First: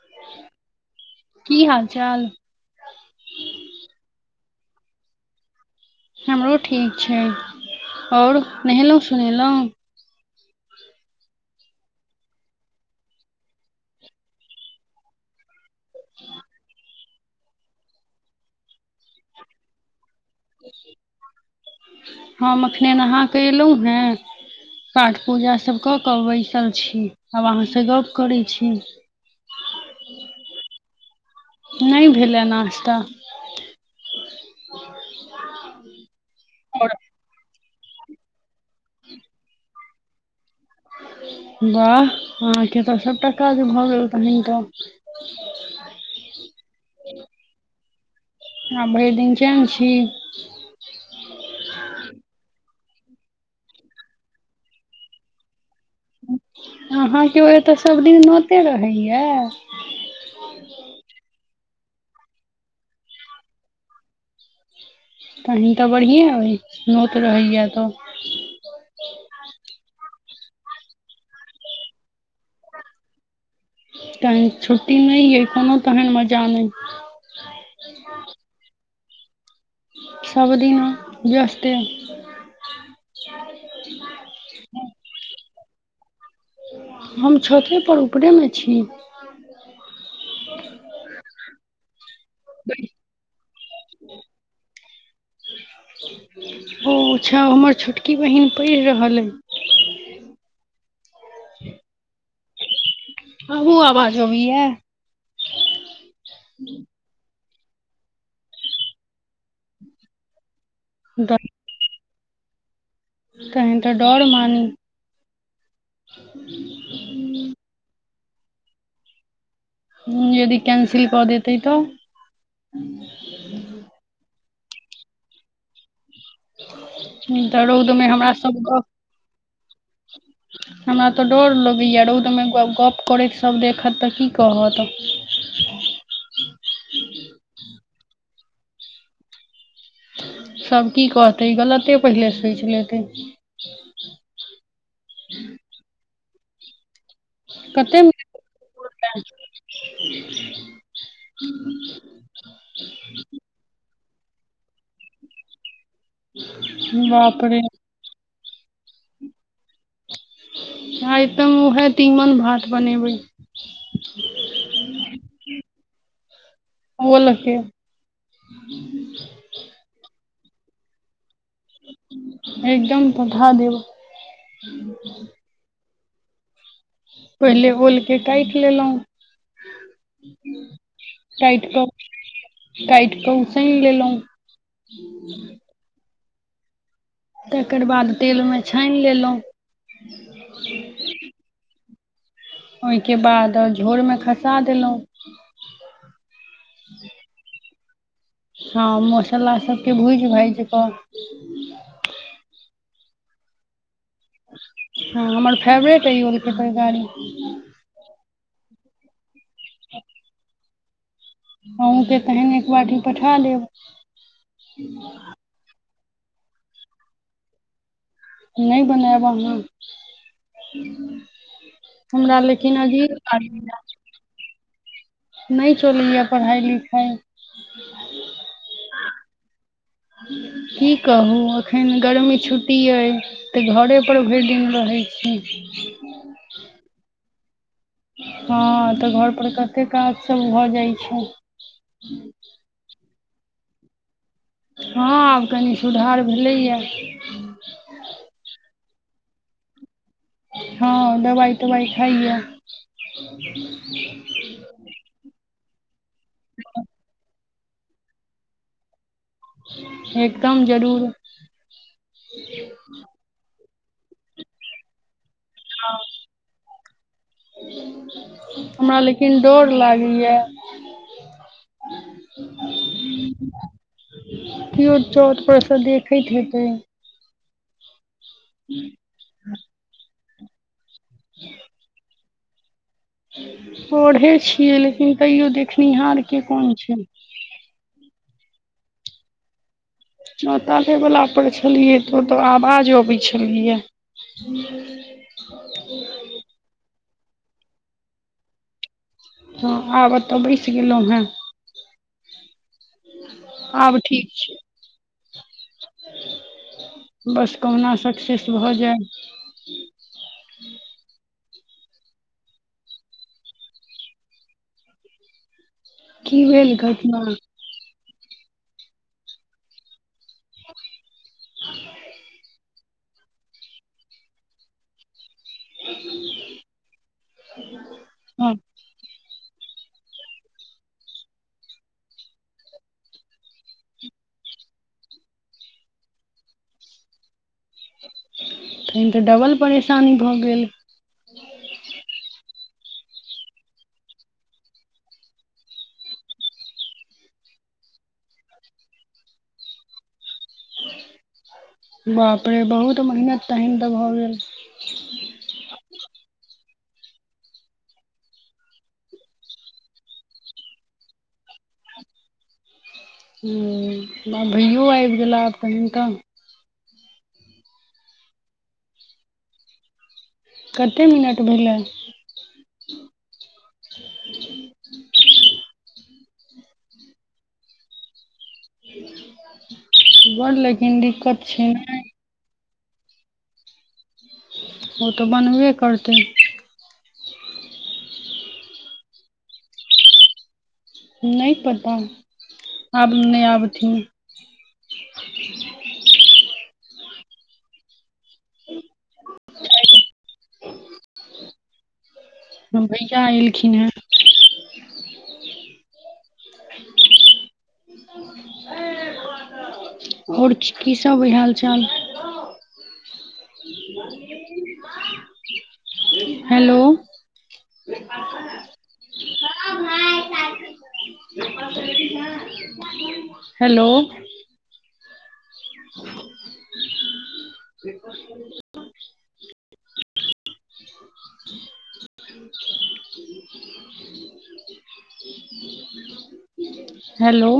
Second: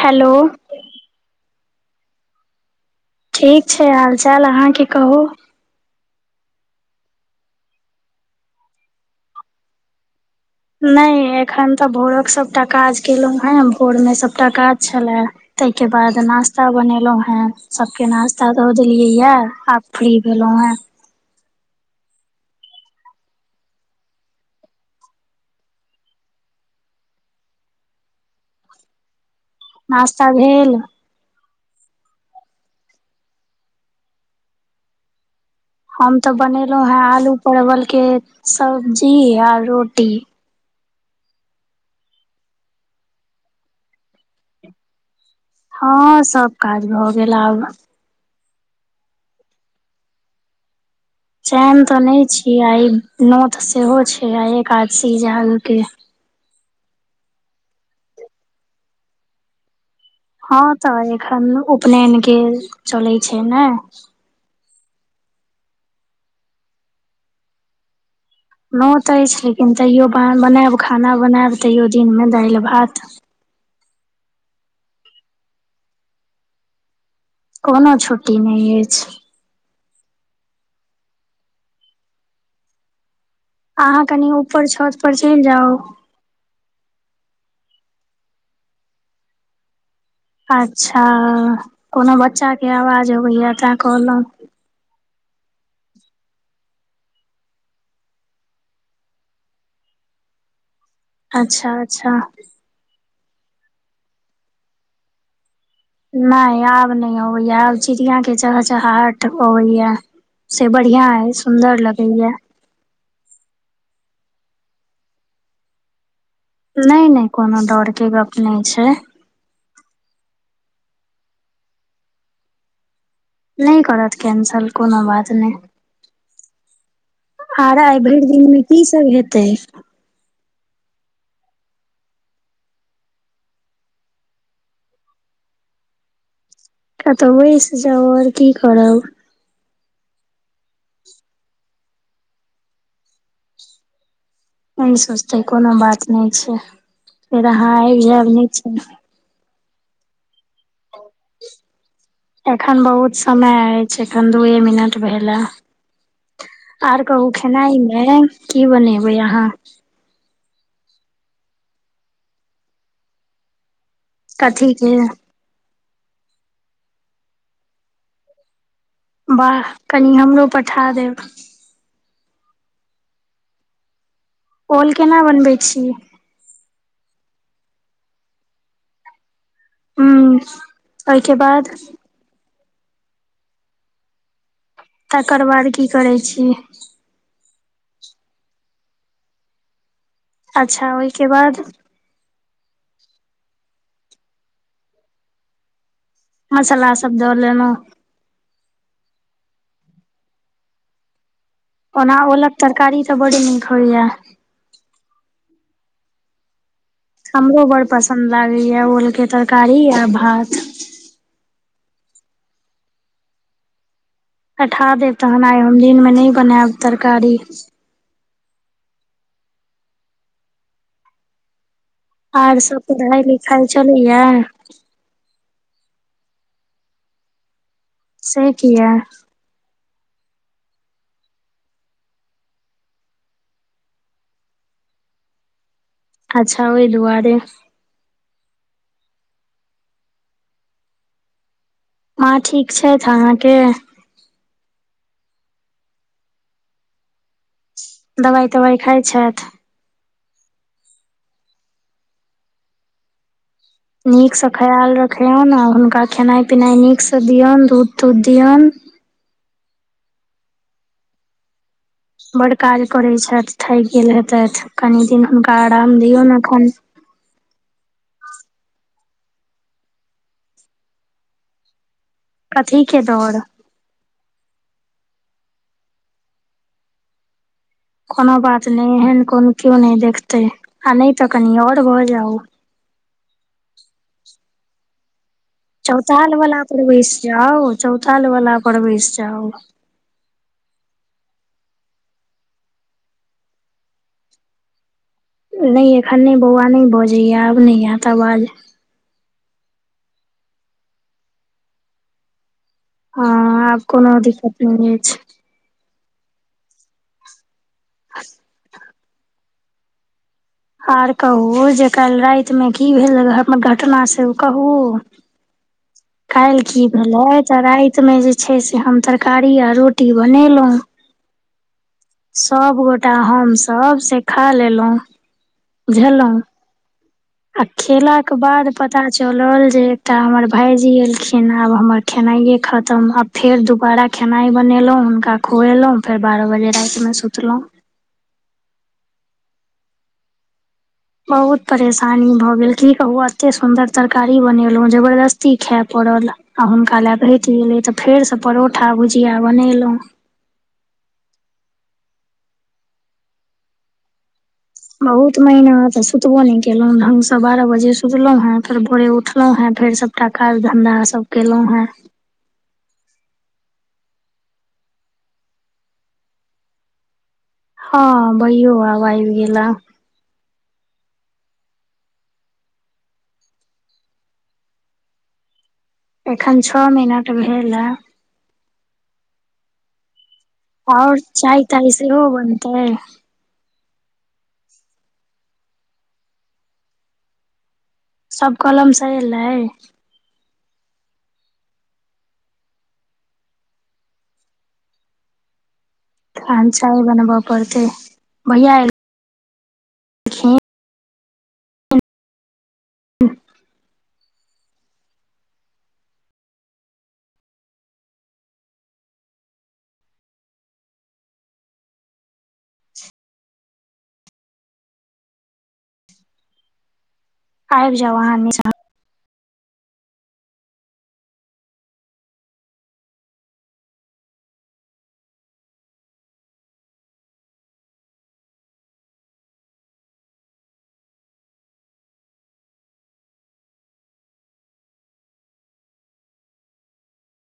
hello की हाल चाल ठीक छै हाल चाल अहाँके कहू हमरो ठीक छै और नहेलौं सुनेलौं नहि एखन तऽ भोरक सभटा काज केलौं हें भोर मे सभटा काज छले तहिके बाद नाश्ता बनेलहुँ हेँ सबके नाास्ता द देलियै ये आब फ्री भेलौं हे हम अखने नहाँके एलहुँ हेँ पाठ पूजा सभ कऽ कऽ बैसल छी आब अहाँसँ गप्प करैत छी नश्ता भेेल नहि भेलै नश्ता हम तऽ बनेलहुँं हेँ आलू परवल के सब्जी आ रोटी वाह अहाँके तऽ सभटा काज भऽ गेल तहन तऽ हँ सब काज भऽ गेल आब हँ भरि दिन चैन छी चैन तो नहि छी आ नोतऽ सेहो छै आ एकादशी जे आगू के अहाँके ओतऽ सभ दिन नोते रहैये हँ तऽ एखन उपनयन के चलैत छै ने तहन तऽ बढ़िएँ अय नोत रहैये तऽ नौतऽ अछि लेकिन तैयो बनायब खाना बनायब तैयो दिनमे दालि भात तहन छुट्टी नहि अय कोनो तहन मजा नहि कोनो छुट्टी नहि अछि सबदिन जस्ते अहाँ कनि ऊपर छत पर चलि जाउ हम छतेपर ऊपरेमे छी अच्छा कोनो बच्चाके आवाज अबैया तैं कहलहुँ ओ अच्छा ओ हमर छोटकी बहिन पढ़ि रहल अय अच्छा अच्छा आबो आवाज अबैये नहि आब नहि अबैये आब चिड़िया के चह चहाहट अबैये से बढ़ियाँ अय सुंदर लगैये तहन तऽ डर मानी [inaudible] नहि नहि कोनो डर के गप नहि छै हम्म यदि कैंसिल कऽ देतै तऽ [inaudible] नहि करत कैंसल कोनो बात नहि तऽ आर रौद आइ मे भरि हमरा सब दिनमे की सब हेतै [inaudible] हमरा तऽ डर लगैए रौदमे गप्प करैत सभ देखत तऽ की कहत कतौ बैसि जाऊ आओर की करब सभ की कहतै गलते पहिले सोचि लेतै [inaudible] नहि सोचतै कोनो बात नहि छै फेर अहाँ आबि कते जायब नीचे न [inaudible] एखन बहुत समय अछि छै एखन दूए मिनट भेले आर कहू बाप रे खेनाइ मे की बनेबै अहाँ आइ तम उएहे तीमन भात बनेबै कथीेके ओल के [inaudible] बाह कनी हमरो पठा देब एकदम पठा देब ओल केना बनबै छी पहिले ओलके काटि लेलहुँ हूंम्म ओहिके काटि बाद कऽ काटि कऽ उसैन लेलहुँ तकर बाद की करै छी तकर बाद तेलमे छानि लेलहुँ अच्छा ओहिके बाद ओहिके बाद झोरमे खसा देलहुँ मसाला सब द लेलौं हँ मसाला सभके भूजि भाजि कऽ ओना ओलक तरकारी तऽ बड्ड नीक होइये हँ हमर फेवरेट अइ ओलके तरकारी हमरो बड़ पसन्द लागैए ओलके तरकारी आ भात अहूँ के तहन एक बाटी पठा देब पठा देब तहन आइ हम दिन मे नहि बनायब तरकारी नहि बनाएब अहाँ हमरा लेकिन अजीब [unintelligible] लागैये किये नहि चलैए पढ़ाइ लिखाइ से किये की कहू एखन गर्मी छुट्टी अइ तऽ घरेपर भरिदिन रहै छी अच्छा ओहि दुआरे हँ तऽ घरपर कतेक काज सभ भऽ जाइत छै माँ ठीक छथि अहाँके हँ आब कनि सुधार भेलैए दबाइ तवाइ खाइ छथि हँ दवाइ तवाइ खाइए [inaudible] नीकसँ ख्याल रखियौन आ हुनका खेनाइ पिनाइ नीकसँ दियौन दूध तूध दियौन एकदम जरूर बड्ड काज करैत छथि थकि गेल हेतथि कनि दिन हुनका आराम दियौन एखन हमरा लेकिन डर लागैए [inaudible] कथी के डर कियो छत परसँ देखैत हेतै कोनो बात नहि एहन कोन केओ नहि देखते आ नहि तऽ कनी अर भऽ जाउ अढ़े छियै लेकिन तैयो देख चौताल वाला पर वैसि जाउ चौताल वाला पर वैसि जाउ चोताले वला पर छेलियै तऽ ओतऽ आवाज अबै छेलैये [inaudible] नहि एखन नहि बौआ नहि बजैये आब नहि एत अबाज हँ आब अत बैसि गेलहुँ हेँ हँ आब कोनो ठीक छै दिक्कत नहि होय छै बस कहुना सक्सेस भऽ जाय आर कहू जे काल्हि रातिमे की भेल हर घटना से ओ कहू [inaudible] कालि भेल की घटना भेलै त राइ तमे जे छै से हम तरकारी आर रोटी बनेलहुँ [inaudible] सबगोटा हमसभ से खा लेलहुँ बुझेलहुँ आ खेला के हँ बाद पता चलल जे तऽ हमर भाइजी अएलखिन आब हमर खेनाइए खतम आब फेर दुबारा खेनाइ बनेलहुँ हुनका खुएलहुँ फेर बारह बजे रातिमे सुतलहुँ तहन तऽ डबल परेशानी भऽ गेल बहुत परेशानी भऽ गेल की कहु एते सुंन्दर तरकारी बनेलहु जबरदस्ती खायए पड़ल आ हुनका लए घटि गेलै तऽ फेरसँ परोठा भुजिया बनेलहुँ बाप रे बहुत मेहनत तहन तऽ भऽ गेल बहुत महीना तऽ सुतबो नहि केलहुँं ढंगसँ बारह बजे सुतलहुँ हेँ फेर भोरे उठलहुँ हेँ फेर सब काज धंधा सब केलहुं हें हँ भैयो आबि गेला आब तनि तऽ हुनका हँ बैयो आब आबि गेला कतेक मिनट भेलै एखन छओ मिनट भेल हं गोर लग आओर चाय ताय सेहो बनतै ओ तऽ बनबे करतै सब कलम स एलै नहि पता आब नहि आबथिन तान चाय बनबऽ पड़तै भैया एल हम भैया एलखिन हेँ आओर की सब अइ हाल चाल [unintelligible] मां हेलो आइब जाउ आहां [unintelligible] हेलो ब [unintelligible] हेलो